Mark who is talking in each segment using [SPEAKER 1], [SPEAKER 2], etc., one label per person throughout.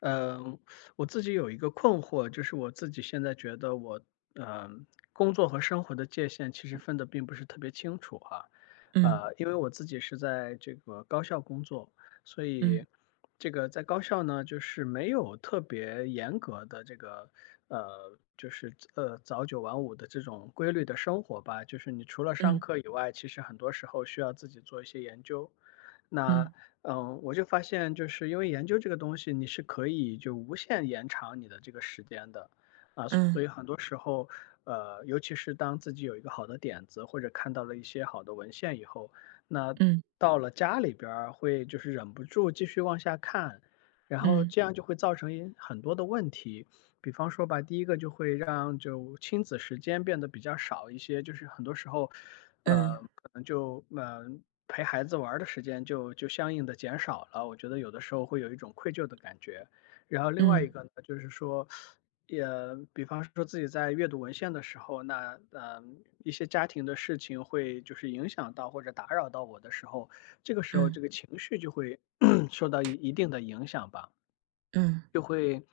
[SPEAKER 1] 嗯，我自己有一个困惑，就是我自己现在觉得我，呃，工作和生活的界限其实分得并不是特别清楚哈。
[SPEAKER 2] 嗯
[SPEAKER 1] 因为我自己是在这个高校工作，所
[SPEAKER 2] 嗯
[SPEAKER 1] 以这个在高校呢，就是没有特别严格的这个，早九晚五的这种规律的生活吧。就是你除了上
[SPEAKER 2] 嗯
[SPEAKER 1] 课以外，其实很多时候需要自己做一些研究。那
[SPEAKER 2] 嗯
[SPEAKER 1] 嗯，我就发现就是因为研究这个东西，你是可以就无限延长你的这个时间的，啊，所
[SPEAKER 2] 嗯
[SPEAKER 1] 以很多时候，尤其是当自己有一个好的点子，或者看到了一些好的文献以后，那
[SPEAKER 2] 嗯
[SPEAKER 1] 到了家里边儿会就是忍不住继续往下看，然后
[SPEAKER 2] 嗯
[SPEAKER 1] 这样就会造成一很多的问题。比方说吧，第一个就会让就亲子时间变得比较少一些，就是很多时候，
[SPEAKER 2] 嗯嗯
[SPEAKER 1] 呃，可能就嗯呃陪孩子玩儿的时间就相应的减少了。我觉得有的时候会有一种愧疚的感觉。然后另外一
[SPEAKER 2] 嗯
[SPEAKER 1] 个呢，就是说，也比方说自己在阅读文献的时候，一些家庭的事情会就是影响到或者打扰到我的时候，这个时候
[SPEAKER 2] 嗯
[SPEAKER 1] 这个情绪就会 受到一定的影响吧。就会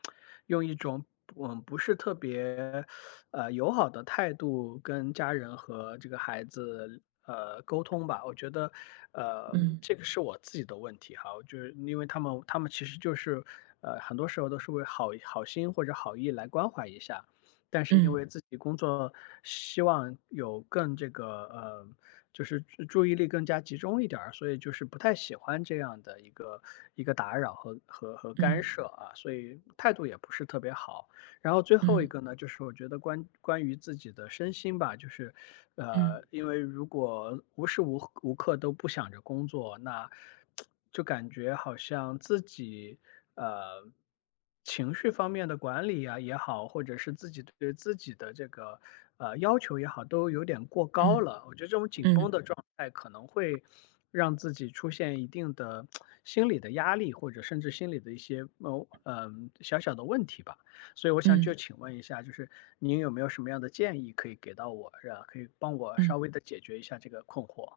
[SPEAKER 1] 用一种不是特别友好的态度跟家人和这个孩子沟通吧。我觉得
[SPEAKER 2] 嗯
[SPEAKER 1] 这个是我自己的问题哈，我就是因为他们其实就是很多时候都是为好心或者好意来关怀一下，
[SPEAKER 2] 嗯
[SPEAKER 1] 但是因
[SPEAKER 2] 嗯
[SPEAKER 1] 为
[SPEAKER 2] 嗯
[SPEAKER 1] 自己工作希望有更这个就是注意力更加集中一点儿，所以就是不太喜欢这样的一个打扰和干
[SPEAKER 2] 嗯
[SPEAKER 1] 涉啊，所以态度也不是特别好。然后最后一
[SPEAKER 2] 嗯
[SPEAKER 1] 个呢，就是我觉得关于自己的身心吧，就是，因为如果无时无刻都不想着工作，那就感觉好像自己呃情绪方面的管理啊也好，或者是自己对自己的这个要求也好，都有点过高
[SPEAKER 2] 嗯
[SPEAKER 1] 了。我觉得这种紧绷
[SPEAKER 2] 嗯
[SPEAKER 1] 的状态可能会让自己出现一定的心理的压力，或者甚至心理的一些小小的问题吧。所以我想
[SPEAKER 2] 嗯
[SPEAKER 1] 就请问一下，就是您有没有什么样的建议可以给到我，是吧？可以帮我稍微的解决一下这个困惑。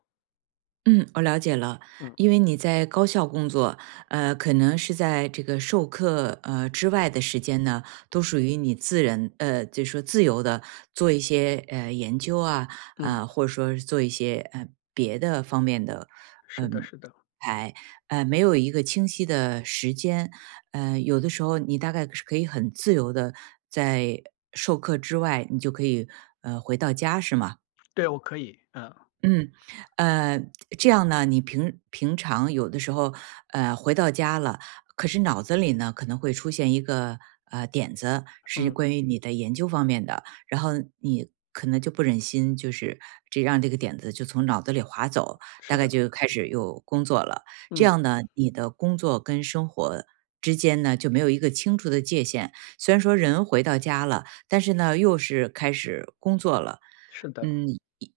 [SPEAKER 2] 嗯，我了解了。
[SPEAKER 1] 嗯。
[SPEAKER 2] 因为你在高校工作，可能是在这个授课之外的时间呢，都属于你自人就是说自由的做一些研究啊，
[SPEAKER 1] 嗯，
[SPEAKER 2] 或者说是做一些别的方面的，
[SPEAKER 1] 是的
[SPEAKER 2] 嗯、
[SPEAKER 1] 是的。
[SPEAKER 2] 排，没有一个清晰的时间，有的时候你大概是可以很自由的在授课之外，你就可以，回到家是吗？
[SPEAKER 1] 对，我可以，嗯。
[SPEAKER 2] 嗯，呃，这样呢，你平常有的时候，回到家了，可是脑子里呢可能会出现一个点子，是
[SPEAKER 1] 嗯，
[SPEAKER 2] 关于你的研究方面的，然后你可能就不忍心，就是这让这个点子就从脑子里划走，
[SPEAKER 1] 是
[SPEAKER 2] 大概
[SPEAKER 1] 的。
[SPEAKER 2] 就开始有工作了。这
[SPEAKER 1] 嗯，
[SPEAKER 2] 样呢，你的工作跟生活之间呢就没有一个清楚的界限。虽然说人回到家了，但是呢又是开始工作了。
[SPEAKER 1] 是的。
[SPEAKER 2] 嗯，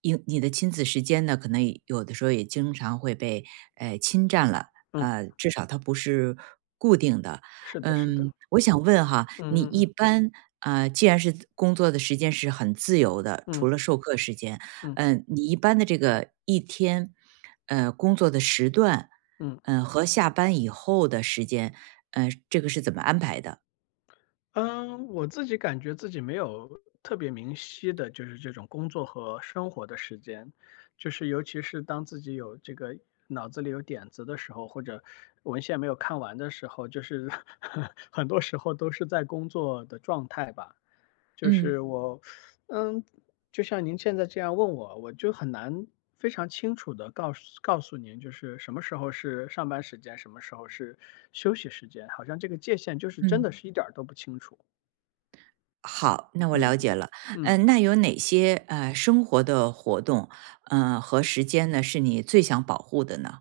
[SPEAKER 2] 因你的亲子时间呢，可能也有的时候也经常会被，侵占了，
[SPEAKER 1] 嗯，
[SPEAKER 2] 至少它不是固定的。
[SPEAKER 1] 是的是的。
[SPEAKER 2] 嗯，我想问哈，你
[SPEAKER 1] 嗯嗯嗯。
[SPEAKER 2] 一般，既然是工作的时间是很自由的，
[SPEAKER 1] 嗯。
[SPEAKER 2] 除了授课时间，
[SPEAKER 1] 嗯。
[SPEAKER 2] 嗯，你一般的这个一天，工作的时段，
[SPEAKER 1] 嗯。
[SPEAKER 2] 嗯，和下班以后的时间，这个是怎么安排的？
[SPEAKER 1] 嗯，我自己感觉自己没有特别明晰的，就是这种工作和生活的时间，就是尤其是当自己有这个脑子里有点子的时候，或者文献没有看完的时候，就是 很多时候都是在工作的状态吧。就是
[SPEAKER 2] 嗯。
[SPEAKER 1] 我，嗯，就像您现在这样问我，我就很难非常清楚的告诉您，就是什么时候是上班时间，什么时候是休息时间，好像这个界限就是真
[SPEAKER 2] 嗯
[SPEAKER 1] 的
[SPEAKER 2] 嗯。
[SPEAKER 1] 是一点儿都不清楚。
[SPEAKER 2] 好，那我了
[SPEAKER 1] 嗯。
[SPEAKER 2] 解了。
[SPEAKER 1] 嗯。
[SPEAKER 2] 嗯，那有哪些生活的活动，嗯和时间呢，是你最想保护的呢？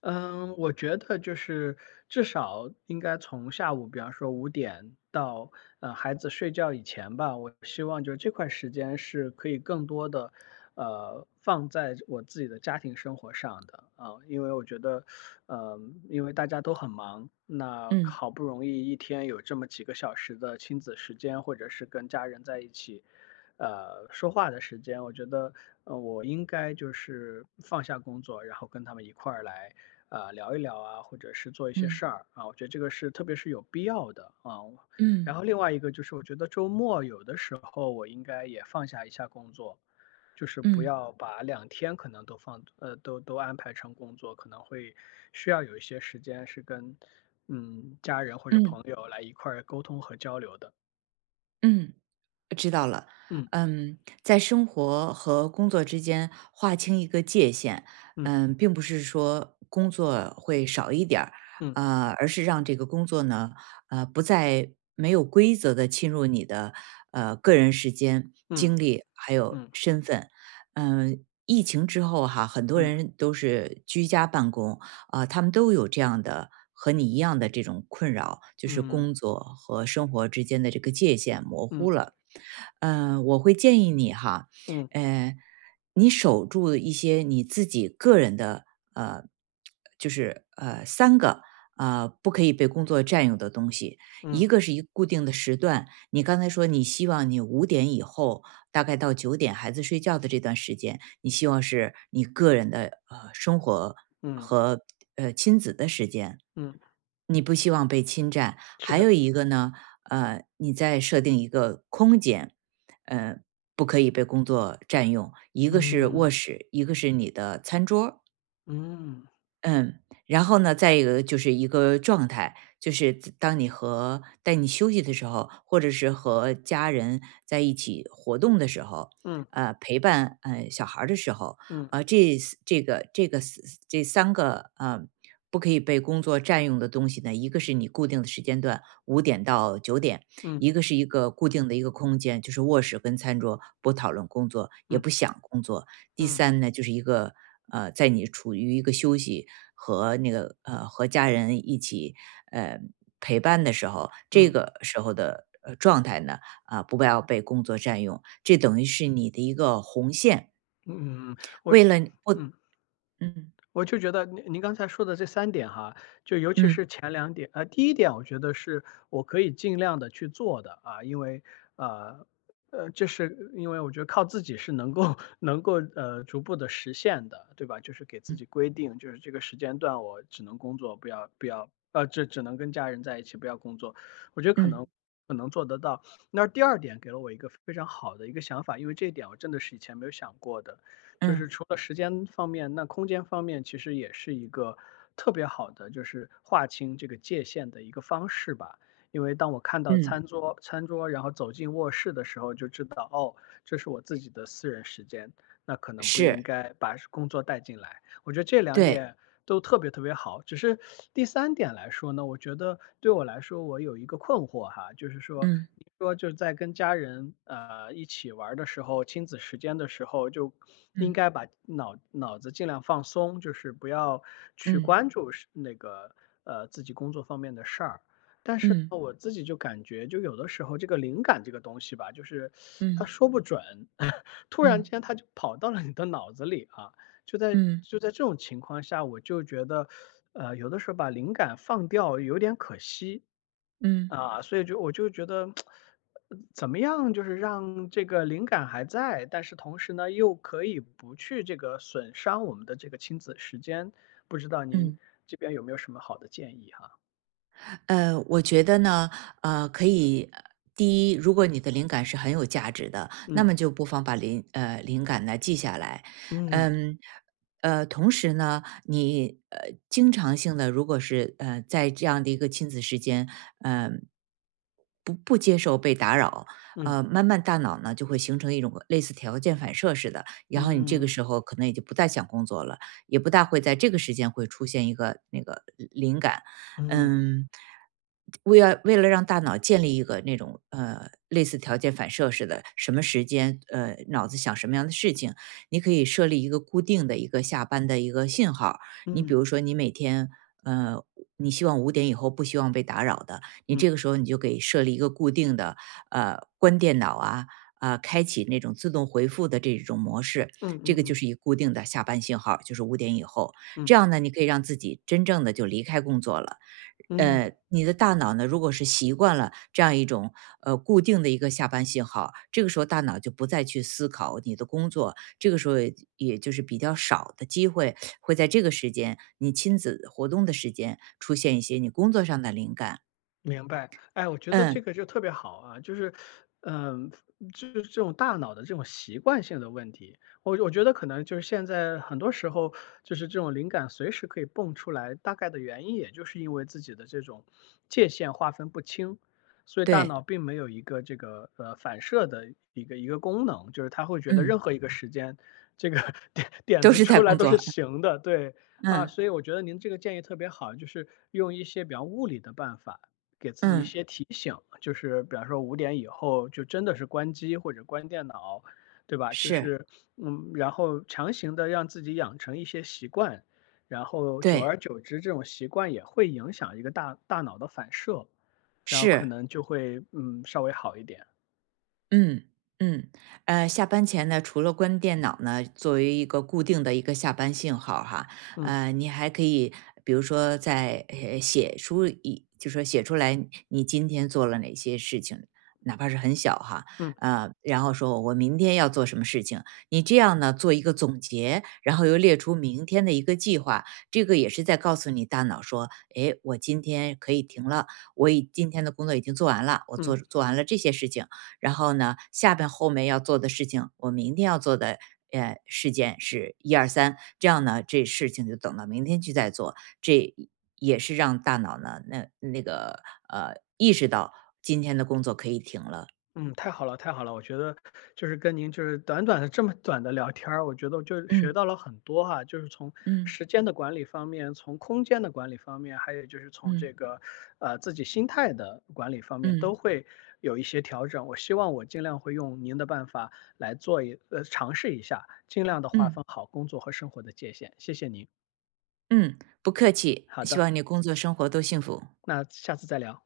[SPEAKER 1] 嗯，我觉得就是至少应该从下午，比方说五点到孩子睡觉以前吧，我希望就这块时间是可以更多的放在我自己的家庭生活上的啊。因为我觉得，呃，因为大家都很忙，那
[SPEAKER 2] 嗯
[SPEAKER 1] 好不容易一天有这么几个小时的亲子时间，或者是跟家人在一起。说话的时间，我觉得，我应该就是放下工作，然后跟他们一块儿来，啊，聊一聊啊，或者是做一些
[SPEAKER 2] 嗯
[SPEAKER 1] 事儿啊，我觉得这个是特别是有必要的啊。然
[SPEAKER 2] 嗯
[SPEAKER 1] 后另外一个就是，我觉得周末有的时候我应该也放下一下工作，就是不
[SPEAKER 2] 嗯
[SPEAKER 1] 要把两天可能都放呃都都安排成工作，可能会需要有一些时间是跟家人或者朋
[SPEAKER 2] 嗯
[SPEAKER 1] 友来一块儿沟通和交流的。
[SPEAKER 2] 嗯。知道了，
[SPEAKER 1] 嗯
[SPEAKER 2] 嗯，在生活和工作之间划清一个界限，
[SPEAKER 1] 嗯
[SPEAKER 2] 嗯，并不是说工作会少一点儿，
[SPEAKER 1] 嗯
[SPEAKER 2] 而是让这个工作呢，不再没有规则的侵入你的个人时间、
[SPEAKER 1] 嗯
[SPEAKER 2] 精力还有
[SPEAKER 1] 嗯
[SPEAKER 2] 身份，嗯。疫情之后哈，很多
[SPEAKER 1] 嗯
[SPEAKER 2] 人都是居家办公、啊、他们都有这样的和你一样的这种困扰，就是
[SPEAKER 1] 嗯
[SPEAKER 2] 工作和生活之间的这个界限模
[SPEAKER 1] 嗯
[SPEAKER 2] 糊了。嗯，我会建议你哈，
[SPEAKER 1] 嗯嗯
[SPEAKER 2] 呃，你守住一些你自己个人的，呃，就是三个不可以被工作占用的东西，一
[SPEAKER 1] 嗯
[SPEAKER 2] 个是一固定的时段，你刚才说你希望你五点以后，大概到九点孩子睡觉的这段时间，你希望是你个人的生活
[SPEAKER 1] 嗯。
[SPEAKER 2] 和亲子的时间，
[SPEAKER 1] 嗯，
[SPEAKER 2] 你不希望被侵占，
[SPEAKER 1] 是
[SPEAKER 2] 还
[SPEAKER 1] 的。
[SPEAKER 2] 有一个呢，你再设定一个空间，呃，不可以被工作占用，一个是卧
[SPEAKER 1] 嗯
[SPEAKER 2] 室，一个是你的餐桌儿
[SPEAKER 1] 嗯。
[SPEAKER 2] 嗯，然后呢，再一个就是一个状态，就是自当你和带你休息的时候，或者是和家人在一起活动的时候，
[SPEAKER 1] 嗯
[SPEAKER 2] 陪伴小孩儿的时候，
[SPEAKER 1] 嗯
[SPEAKER 2] 呃，这四这个这个四这三个呃不可以被工作占用的东西呢，一个是你固定的时间段，5点到9点，
[SPEAKER 1] 嗯
[SPEAKER 2] 一个是一个固定的一个空间，就是卧室跟餐桌，不讨论工作，也
[SPEAKER 1] 嗯
[SPEAKER 2] 不想工作，第
[SPEAKER 1] 嗯嗯
[SPEAKER 2] 三呢，就是一个在你处于一个休息和那个呃和家人一起呃陪伴的时候，这
[SPEAKER 1] 嗯
[SPEAKER 2] 个时候的状态呢，啊、不要被工作占用，这等于是你的一个红线。
[SPEAKER 1] 嗯。我
[SPEAKER 2] 为了你不，
[SPEAKER 1] 嗯。
[SPEAKER 2] 嗯
[SPEAKER 1] 我就觉得您刚才说的这三点哈，就尤其
[SPEAKER 2] 嗯
[SPEAKER 1] 是前两点。第一点我觉得是我可以尽量的去做的啊。因为，呃，这是因为我觉得靠自己是能够 能够，逐步的实现的，对吧？就是给自己规定，就是这个时间段我只能工作，不要不要呃，只只能跟家人在一起，不要工作。我觉得
[SPEAKER 2] 嗯
[SPEAKER 1] 可能做得到。那第二点给了我一个非常好的一个想法，因为这一点我真的是以前没有想过的，就
[SPEAKER 2] 嗯
[SPEAKER 1] 是除了时间方面，那空间方面其实也是一个特别好的，就是划清这个界限的一个方式吧。因为当我看到
[SPEAKER 2] 嗯，
[SPEAKER 1] 餐桌，然后走进卧室的时候，就知道哦，这是我自己的私人时间，那可能不
[SPEAKER 2] 是
[SPEAKER 1] 应该把工作带进来。我觉得这两
[SPEAKER 2] 对，
[SPEAKER 1] 点都特别特别好。只是第三点来说呢，我觉得对我来说，我有一个困惑哈。就是说，
[SPEAKER 2] 嗯
[SPEAKER 1] 你说就是在跟家人，一起玩儿的时候，亲子时间的时候，就应
[SPEAKER 2] 嗯
[SPEAKER 1] 该把脑子尽量放松，就是不要去
[SPEAKER 2] 嗯
[SPEAKER 1] 关注是那个，自己工作方面的事儿。但是
[SPEAKER 2] 嗯
[SPEAKER 1] 呢，我自己就感觉就有的时候这个灵感这个东西吧，就是它
[SPEAKER 2] 嗯
[SPEAKER 1] 说不准。突然
[SPEAKER 2] 嗯
[SPEAKER 1] 间它就跑到了你的脑子里啊。
[SPEAKER 2] 嗯
[SPEAKER 1] 就在这种情况下，我就觉得，有的时候把灵感放掉有点可惜，
[SPEAKER 2] 嗯嗯
[SPEAKER 1] 啊，所以就我就觉得，怎么样就是让这个灵感还在，但是同时呢又可以不去这个损伤我们的这个亲子时间，不知道您
[SPEAKER 2] 嗯。
[SPEAKER 1] 这边有没有什么好的建议哈？
[SPEAKER 2] 我觉得呢，可以，第一，如果你的灵感是很有价值的，那
[SPEAKER 1] 嗯
[SPEAKER 2] 么就不妨把灵感呢记下来，
[SPEAKER 1] 嗯
[SPEAKER 2] 嗯，同时呢，你经常性的，如果是在这样的一个亲子时间，嗯、呃不接受被打扰，
[SPEAKER 1] 嗯
[SPEAKER 2] 慢慢大脑呢就会形成一种类似条件反射似的，然后你这个
[SPEAKER 1] 嗯
[SPEAKER 2] 时候可能也就不再想工作了，也不大会在这个时间会出现一个那个灵感。
[SPEAKER 1] 嗯
[SPEAKER 2] 嗯，为了让大脑建立一个那种类似条件反射似的，什么时间脑子想什么样的事情，你可以设立一个固定的一个下班的一个信号。
[SPEAKER 1] 嗯
[SPEAKER 2] 你比
[SPEAKER 1] 嗯
[SPEAKER 2] 如说，你每天呃，你希望五点以后不希望被打扰的，你
[SPEAKER 1] 嗯
[SPEAKER 2] 这个时候你就给设立一个固定的关电脑啊。啊、开启那种自动回复的这种模式，
[SPEAKER 1] 嗯嗯嗯
[SPEAKER 2] 这
[SPEAKER 1] 嗯
[SPEAKER 2] 个就
[SPEAKER 1] 嗯
[SPEAKER 2] 是一固定的下班信号，就是五点以后。
[SPEAKER 1] 嗯
[SPEAKER 2] 这样呢，你可以让自己真正的就离开工作了，
[SPEAKER 1] 嗯。
[SPEAKER 2] 你的大脑呢，如果是习惯了这样一种固定的一个下班信号，这个时候大脑就不再去思考你的工作，这个时候也就是比较少的机会会在这个时间，你亲子活动的时间出现一些你工作上的灵感。
[SPEAKER 1] 明白，哎，我觉得这
[SPEAKER 2] 嗯，
[SPEAKER 1] 个就特别好啊。就是，嗯，就是这种大脑的这种习惯性的问题，我觉得可能就是现在很多时候就是这种灵感随时可以蹦出来，大概的原因也就是因为自己的这种界限划分不清，所以大
[SPEAKER 2] 对，
[SPEAKER 1] 脑并没有一个这个反射的一个功能，就是它会觉得任
[SPEAKER 2] 嗯，
[SPEAKER 1] 何一个时间这个 点
[SPEAKER 2] 都
[SPEAKER 1] 子
[SPEAKER 2] 是在
[SPEAKER 1] 出来
[SPEAKER 2] 工
[SPEAKER 1] 都是
[SPEAKER 2] 作，
[SPEAKER 1] 行的。对啊，
[SPEAKER 2] 嗯
[SPEAKER 1] 所以我觉得您这个建议特别好，就是用一些比较物理的办法。给自己一
[SPEAKER 2] 嗯，
[SPEAKER 1] 些提醒，就是比方说五点以后就真的是关机或者关电脑，对吧？就
[SPEAKER 2] 是，
[SPEAKER 1] 是嗯，然后强行的让自己养成一些习惯，然后久
[SPEAKER 2] 对，
[SPEAKER 1] 而久之，这种习惯也会影响一个大脑的反射，然后可
[SPEAKER 2] 是。
[SPEAKER 1] 能就会稍微好一点。
[SPEAKER 2] 嗯嗯，下班前呢，除了关电脑呢，作为一个固定的一个下班信号儿哈，
[SPEAKER 1] 嗯
[SPEAKER 2] 你还可以比如说写出一，就说写出来你今天做了哪些事情，哪怕是很小哈，
[SPEAKER 1] 嗯
[SPEAKER 2] 然后说我明天要做什么事情，你这样呢做一个总结，然后又列出明天的一个计划，这个也是在告诉你大脑说，诶，我今天可以停了，今天的工作已经做完了，我
[SPEAKER 1] 嗯。
[SPEAKER 2] 做完了这些事情。然后呢，下边后面要做的事情，我明天要做的事件是1、2、3，这样呢，这事情就等到明天去再做，这也是让大脑呢意识到今天的工作可以停了。
[SPEAKER 1] 嗯，太好了，太好了！我觉得就是跟您就是短短的这么短的聊天儿，我觉得就学
[SPEAKER 2] 嗯
[SPEAKER 1] 到了很多哈。就是从
[SPEAKER 2] 嗯
[SPEAKER 1] 时间的管理方面，从空间的管理方面，还有就是从
[SPEAKER 2] 嗯
[SPEAKER 1] 这个自己心态的管理方面，
[SPEAKER 2] 嗯
[SPEAKER 1] 都会有一些调整。我希望我尽量会用您的办法来尝试一下，尽量的划
[SPEAKER 2] 嗯
[SPEAKER 1] 分好工作和生活的界限。谢谢您。
[SPEAKER 2] 嗯，不客气，
[SPEAKER 1] 好
[SPEAKER 2] 希
[SPEAKER 1] 的，
[SPEAKER 2] 望你工作生活都幸福。
[SPEAKER 1] 那下次再聊。